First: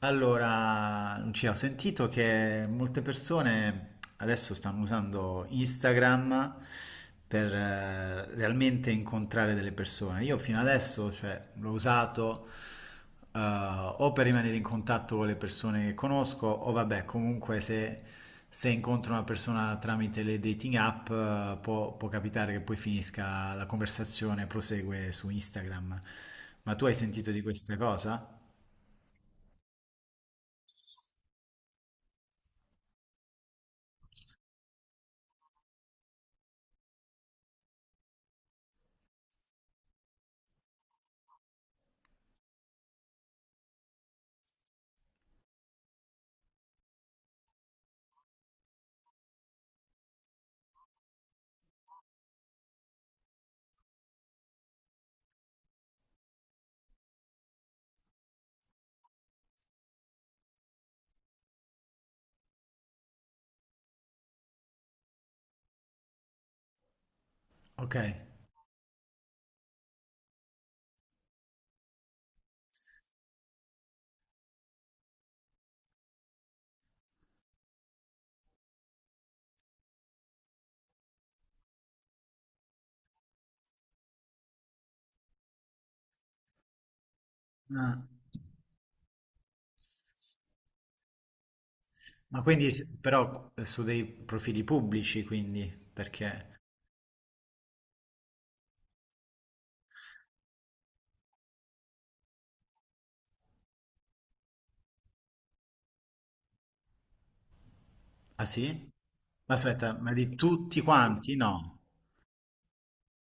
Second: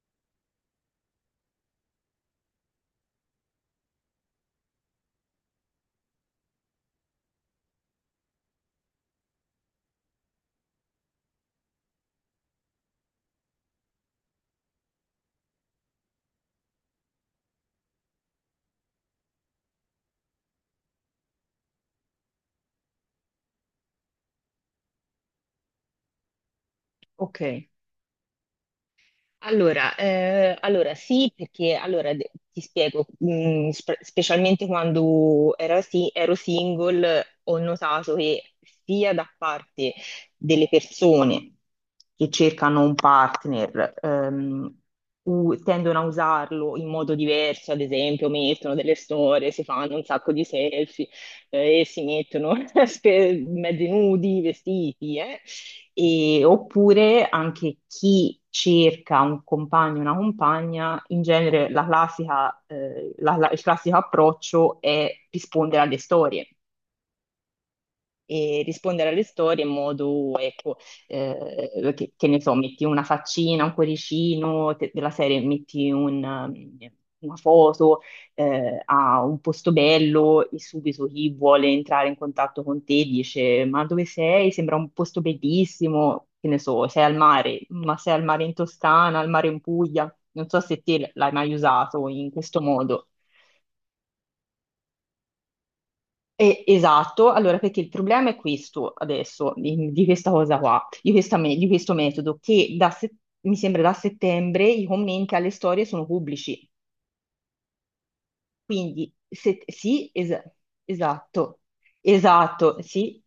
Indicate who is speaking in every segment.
Speaker 1: Allora, Lucia, ho sentito che molte persone adesso stanno usando Instagram per realmente incontrare delle persone. Io fino adesso, cioè, l'ho usato o per rimanere in contatto con le persone che conosco, o vabbè, comunque se incontro una persona tramite le dating app, può capitare che poi finisca la conversazione, prosegue su Instagram. Ma tu hai sentito di
Speaker 2: Ok,
Speaker 1: questa cosa?
Speaker 2: allora sì, perché allora, ti spiego, specialmente quando ero single, ho notato che sia da parte delle persone che cercano un partner, tendono a usarlo in modo diverso, ad esempio, mettono delle storie, si fanno un sacco di selfie, e si mettono mezzi nudi, vestiti, eh. Oppure anche chi cerca un compagno, una compagna, in genere la classica, il classico approccio è rispondere alle storie
Speaker 1: Ok.
Speaker 2: e rispondere alle storie in modo, ecco, che ne so, metti una faccina, un cuoricino della serie, metti un, una foto a un posto bello e subito chi vuole entrare in contatto con te dice: Ma dove sei? Sembra un posto bellissimo. Che ne so, sei al mare, ma
Speaker 1: Ah.
Speaker 2: sei al mare in Toscana, al mare in Puglia. Non so se te l'hai mai usato in
Speaker 1: Ma
Speaker 2: questo
Speaker 1: quindi,
Speaker 2: modo.
Speaker 1: però, su dei profili pubblici, quindi, perché...
Speaker 2: Esatto, allora perché il problema è questo adesso, di questa cosa qua, di questo metodo, che da se- mi sembra da settembre i commenti alle storie sono pubblici,
Speaker 1: Ah, sì?
Speaker 2: quindi
Speaker 1: Ma aspetta,
Speaker 2: sì,
Speaker 1: ma di tutti quanti?
Speaker 2: esatto,
Speaker 1: No.
Speaker 2: esatto, sì.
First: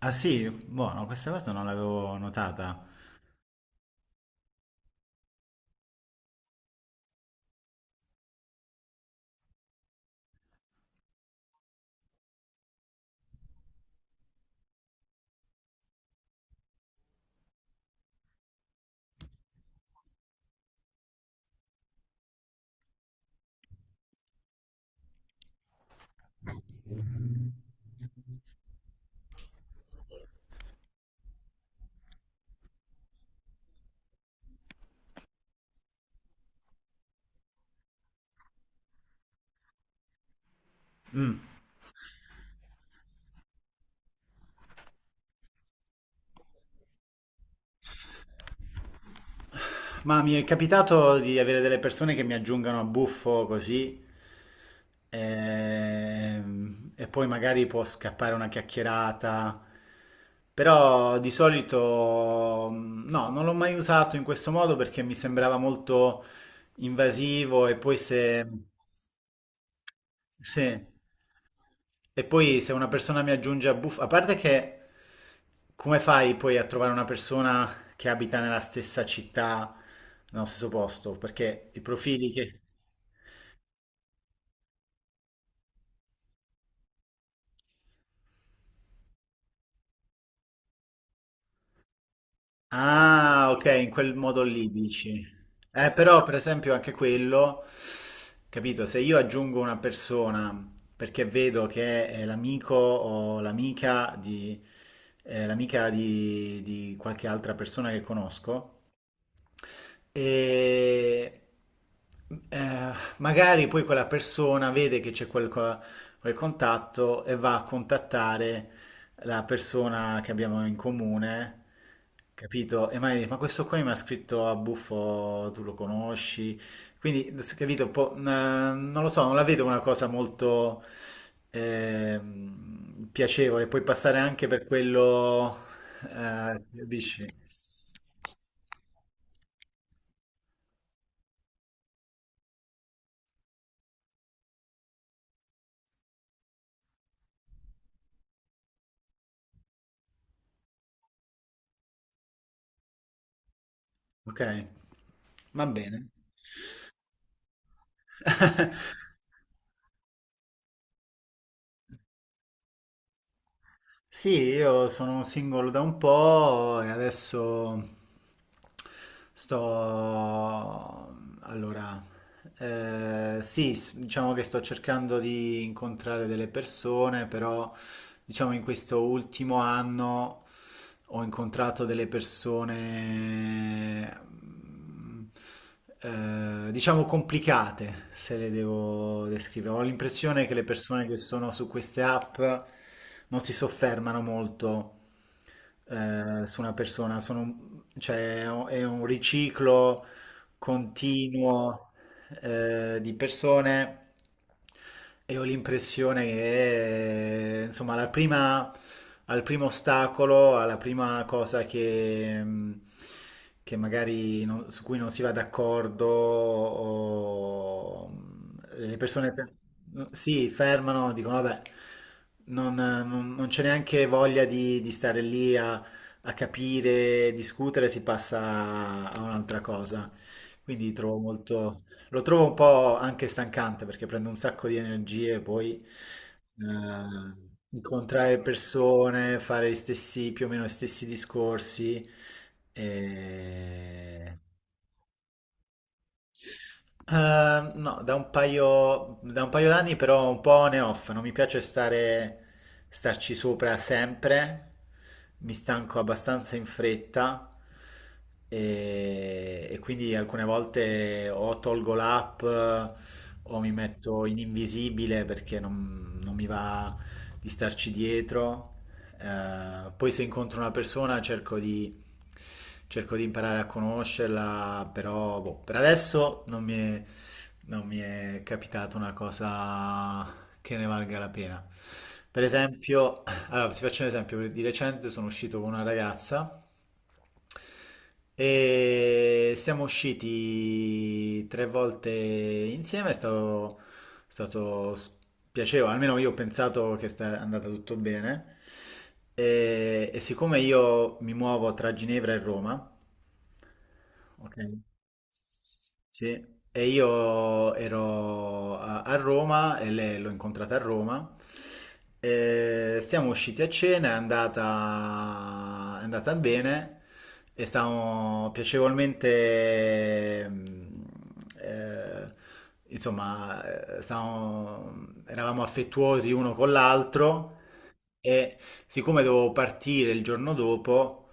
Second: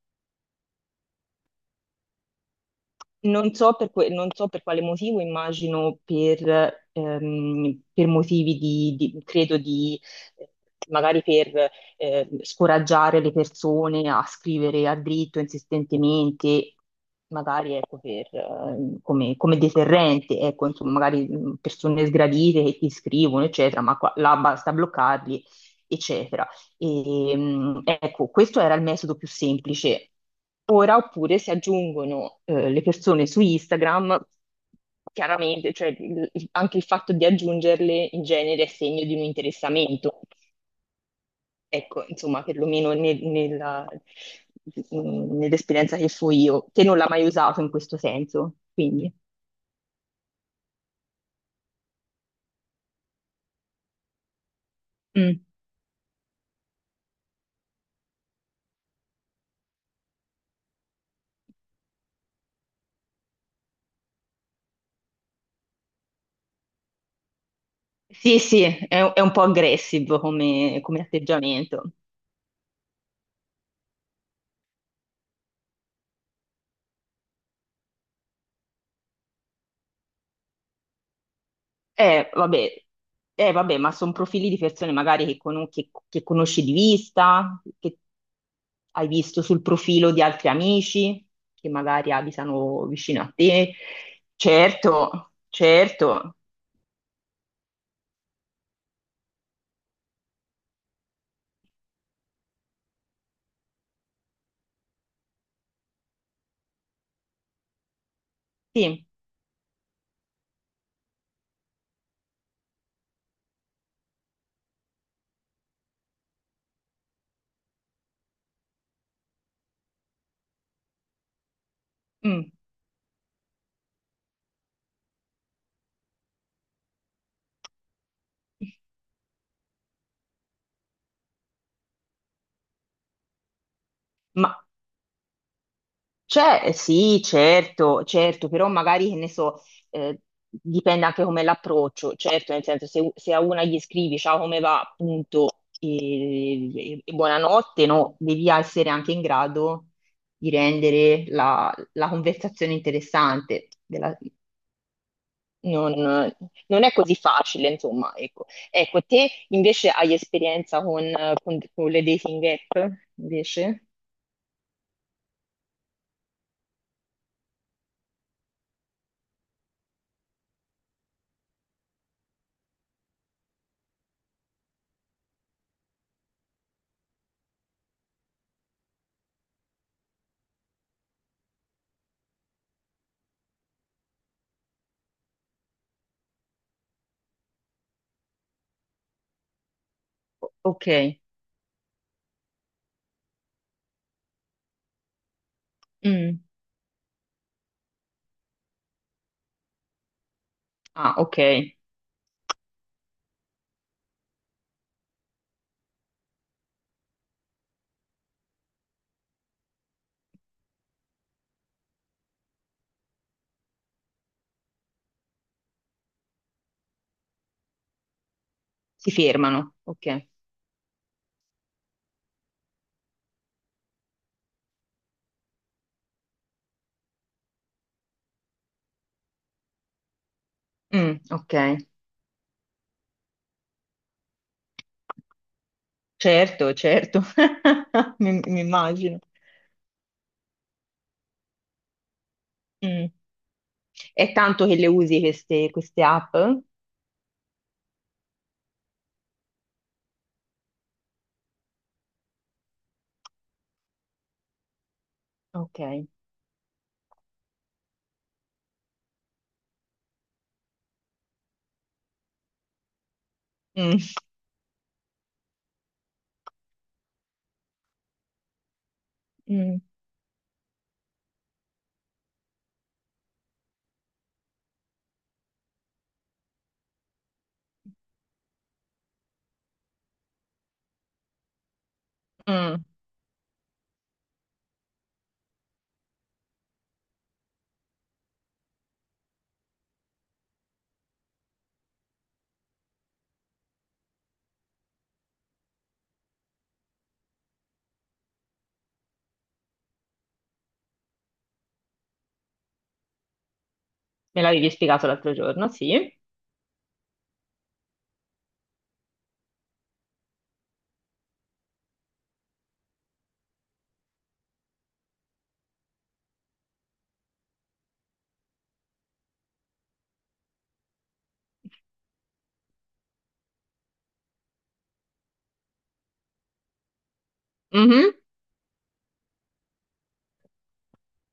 Speaker 1: Ah, sì? Buono, questa cosa non l'avevo notata.
Speaker 2: Non so per quale motivo, immagino per motivi di, credo di, eh, magari per scoraggiare le persone a scrivere a dritto insistentemente, magari ecco, per, come deterrente, ecco, insomma, magari persone sgradite che ti scrivono, eccetera, ma qua, là basta bloccarli, eccetera. E, ecco, questo era il metodo più semplice. Ora, oppure si aggiungono le persone su Instagram, chiaramente, cioè, anche il fatto di aggiungerle in genere è segno di un interessamento.
Speaker 1: Mm.
Speaker 2: Ecco, insomma, perlomeno nell'esperienza che fui io, che non l'ha mai usato in questo senso. Quindi,
Speaker 1: Ma mi è capitato di avere delle persone che mi aggiungano a buffo così
Speaker 2: mm.
Speaker 1: e, poi magari può scappare una chiacchierata, però di solito mm, no, non l'ho mai usato in questo modo perché mi sembrava molto invasivo e poi
Speaker 2: Sì,
Speaker 1: se...
Speaker 2: sì, è un po' aggressive
Speaker 1: Sì.
Speaker 2: come atteggiamento.
Speaker 1: E poi se una persona mi aggiunge a buff, a parte che come fai poi a trovare una persona che abita nella stessa città, nello stesso posto? Perché i profili che...
Speaker 2: Vabbè, vabbè, ma sono profili di persone magari che conosci di vista, che hai visto sul profilo di altri amici, che magari abitano vicino a
Speaker 1: Ah, ok,
Speaker 2: te.
Speaker 1: in quel modo lì dici.
Speaker 2: Certo,
Speaker 1: Però per
Speaker 2: certo,
Speaker 1: esempio anche quello, capito, se io aggiungo una persona perché vedo che è l'amico o l'amica di, l'amica di qualche altra persona che conosco,
Speaker 2: sì.
Speaker 1: e magari poi quella persona vede che c'è quel, quel contatto e va a contattare la persona che abbiamo in comune,
Speaker 2: Mm.
Speaker 1: capito? E magari dice, ma questo qua mi ha scritto a buffo, tu lo conosci? Quindi, capito, un po', non lo so, non la vedo una cosa molto piacevole. Puoi passare anche
Speaker 2: Ma
Speaker 1: per quello,
Speaker 2: C'è, sì,
Speaker 1: capisci?
Speaker 2: certo, certo, però magari, che ne so, eh, dipende anche come l'approccio, certo, nel senso, se a una gli scrivi ciao come va, appunto, e buonanotte, no, devi essere anche in grado di rendere la conversazione interessante.
Speaker 1: Okay, va
Speaker 2: Non,
Speaker 1: bene.
Speaker 2: non è così facile, insomma, ecco. Ecco, te invece hai esperienza con le dating app, invece?
Speaker 1: Sì, io sono single da un po' e adesso sto... Allora, sì, diciamo che sto cercando di incontrare delle persone, però diciamo in questo ultimo anno ho incontrato delle persone... diciamo complicate se le devo descrivere. Ho l'impressione che le
Speaker 2: Ok.
Speaker 1: persone che sono su queste app non si soffermano molto
Speaker 2: Mm.
Speaker 1: su una persona, sono, cioè, è un riciclo
Speaker 2: Ah, ok.
Speaker 1: continuo di persone e ho l'impressione che, insomma, alla prima, al primo ostacolo, alla prima cosa che magari su cui non si va d'accordo, o, le
Speaker 2: Si
Speaker 1: persone
Speaker 2: fermano, ok.
Speaker 1: si fermano, dicono, vabbè, non c'è neanche voglia di stare lì a capire, discutere, si passa a un'altra cosa. Quindi trovo
Speaker 2: Mm, ok,
Speaker 1: molto... Lo trovo un po' anche stancante perché prende un sacco di energie, poi
Speaker 2: certo, certo,
Speaker 1: eh, incontrare
Speaker 2: mi immagino.
Speaker 1: persone, fare gli stessi, più o meno gli stessi discorsi.
Speaker 2: Mm. È
Speaker 1: E...
Speaker 2: tanto che le usi queste, queste app?
Speaker 1: No, da un paio d'anni però un po' on e off, non mi piace stare, starci sopra sempre, mi stanco
Speaker 2: Ok.
Speaker 1: abbastanza in fretta e quindi alcune volte o tolgo l'app o mi
Speaker 2: Mm,
Speaker 1: metto in invisibile perché non mi va di starci dietro.
Speaker 2: mm,
Speaker 1: Poi se incontro una persona cerco di imparare a conoscerla, però boh, per adesso non mi è capitata una cosa che ne valga la pena. Per
Speaker 2: mm.
Speaker 1: esempio, allora, vi faccio un esempio, di recente sono uscito con una ragazza. E siamo usciti tre volte insieme, è stato piacevole, almeno io ho pensato che sta andata tutto bene. E siccome io mi muovo tra Ginevra e Roma,
Speaker 2: Me
Speaker 1: ok?
Speaker 2: l'avevi spiegato l'altro giorno, sì.
Speaker 1: Sì, e io ero a, a Roma e lei l'ho incontrata a Roma. E siamo usciti a cena, è andata bene e stavamo piacevolmente, mm, eh, insomma, eravamo affettuosi uno con l'altro
Speaker 2: Mhm,
Speaker 1: e siccome dovevo partire il giorno dopo,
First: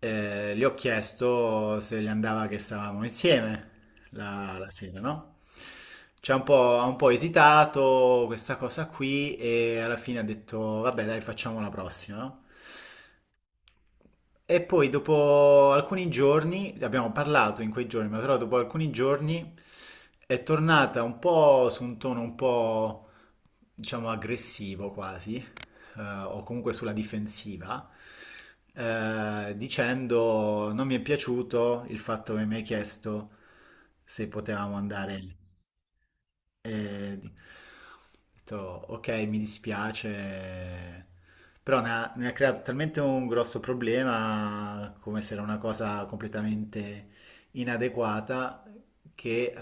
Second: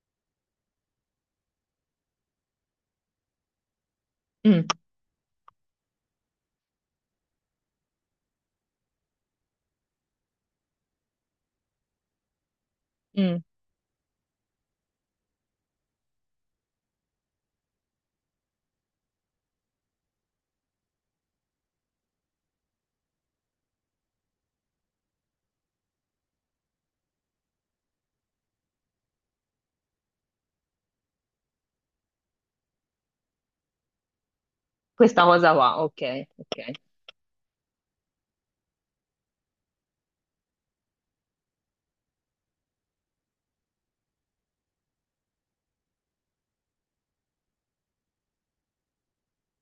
Speaker 1: gli ho chiesto se gli andava che stavamo insieme la,
Speaker 2: mm,
Speaker 1: la sera, no? Ci ha un po' esitato questa cosa qui e alla fine ha detto, vabbè, dai, facciamo la prossima, no?
Speaker 2: mm.
Speaker 1: E poi dopo alcuni giorni, abbiamo parlato in quei giorni, ma però dopo alcuni giorni è tornata un po' su un tono un po', diciamo, aggressivo quasi, o comunque sulla difensiva, dicendo non mi è piaciuto il fatto che mi hai chiesto se potevamo
Speaker 2: Questa
Speaker 1: andare.
Speaker 2: cosa qua, ok, ok.
Speaker 1: E ho detto, ok, mi dispiace, però ne ha creato talmente un grosso problema, come se era una cosa completamente inadeguata, che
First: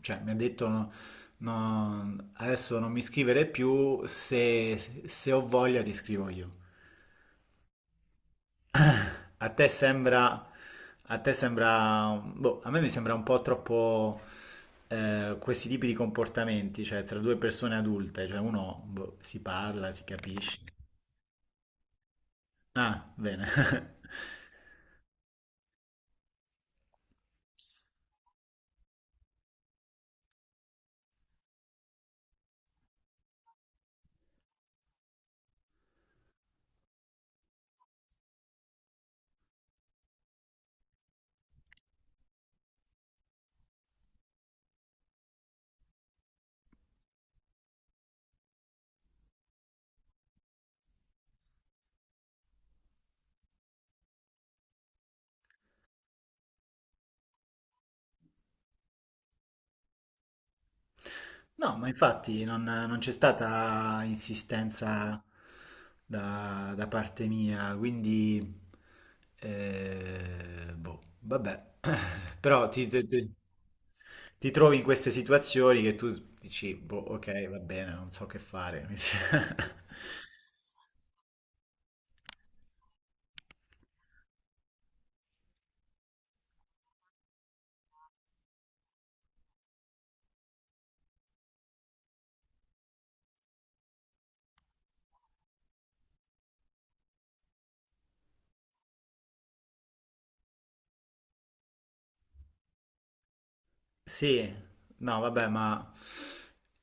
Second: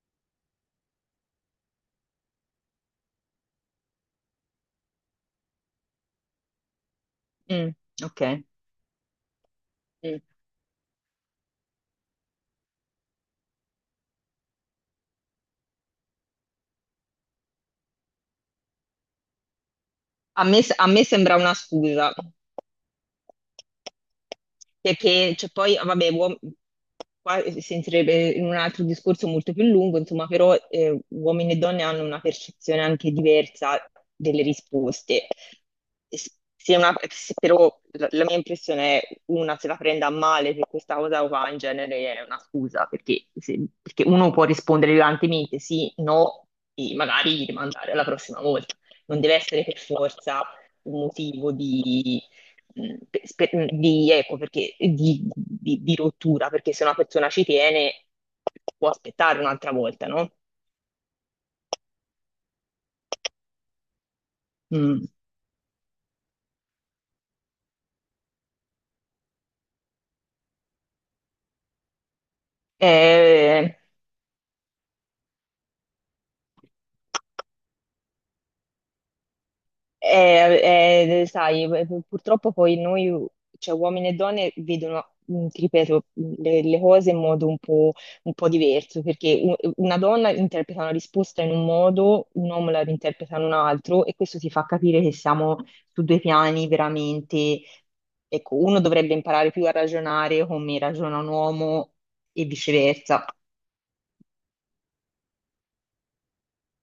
Speaker 1: cioè, mi ha detto no, adesso non mi scrivere più, se ho voglia ti scrivo io.
Speaker 2: Mm, ok.
Speaker 1: A te
Speaker 2: Mm.
Speaker 1: sembra, a te sembra, boh, a me mi sembra un po' troppo questi tipi di comportamenti, cioè tra due persone adulte, cioè uno boh, si parla, si
Speaker 2: A
Speaker 1: capisce.
Speaker 2: me, a me sembra una scusa,
Speaker 1: Ah, bene.
Speaker 2: perché cioè, poi, vabbè, qua si entrerebbe in un altro discorso molto più lungo, insomma, però uomini e donne hanno una percezione anche diversa delle risposte. S- Se però la mia impressione è una se la prenda a male per questa cosa qua in genere è una scusa, perché, se- perché uno può rispondere violentemente sì, no, e magari rimandare alla prossima volta, non deve essere per forza un motivo di, di, ecco, perché, di rottura, perché se una persona ci tiene può aspettare un'altra volta, no?
Speaker 1: No, ma infatti non c'è stata
Speaker 2: Mm.
Speaker 1: insistenza da, da parte mia, quindi boh, vabbè. Però
Speaker 2: Eh,
Speaker 1: ti trovi in queste situazioni che tu dici, boh, ok, va bene, non so che fare.
Speaker 2: Sai, purtroppo poi noi, cioè uomini e donne, vedono, ti ripeto, le cose in modo un po' diverso, perché una donna interpreta una risposta in un modo, un uomo la interpreta in un altro, e questo ti fa capire che siamo su due piani veramente. Ecco, uno dovrebbe imparare più a ragionare come ragiona un uomo e viceversa.
Speaker 1: Sì, no, vabbè, ma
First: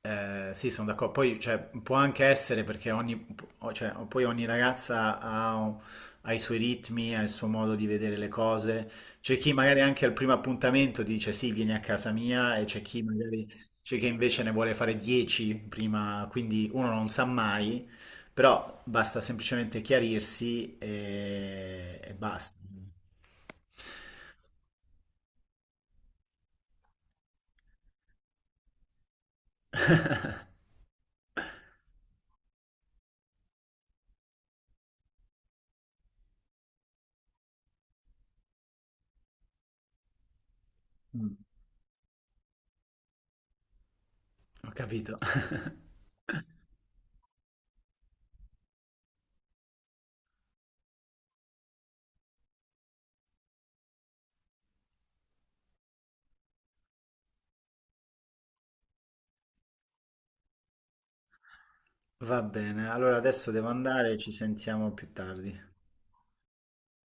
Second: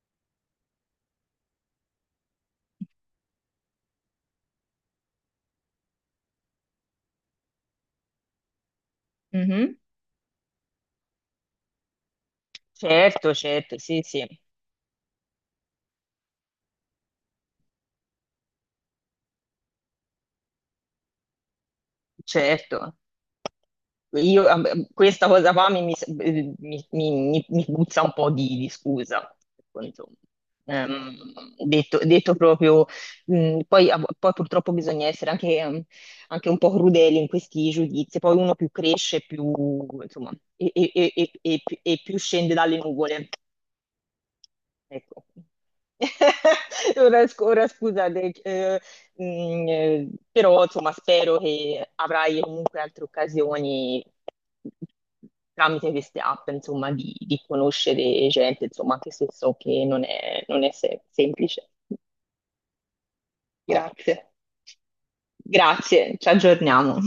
Speaker 1: sì, sono d'accordo. Poi, cioè, può anche essere perché cioè, poi ogni ragazza ha i suoi ritmi, ha il suo modo di vedere le cose. C'è chi
Speaker 2: Mhm.
Speaker 1: magari anche al primo appuntamento dice sì, vieni a casa mia, e
Speaker 2: Certo, certo,
Speaker 1: c'è
Speaker 2: sì,
Speaker 1: chi
Speaker 2: sì,
Speaker 1: invece ne vuole fare 10 prima, quindi uno non sa mai, però basta semplicemente chiarirsi e basta.
Speaker 2: certo. Io, questa cosa qua mi puzza un po' di scusa. Insomma. Ehm, detto proprio, poi purtroppo bisogna essere anche un po' crudeli in questi giudizi. Poi uno più cresce, più, insomma,
Speaker 1: Mm,
Speaker 2: più scende dalle nuvole.
Speaker 1: ho capito.
Speaker 2: Ecco. Ora scusa, però insomma spero che avrai comunque altre occasioni tramite queste app, insomma, di conoscere gente, insomma, anche se so che non è semplice.
Speaker 1: Va bene, allora adesso devo andare,
Speaker 2: Grazie.
Speaker 1: ci sentiamo più tardi.
Speaker 2: Grazie, ci aggiorniamo.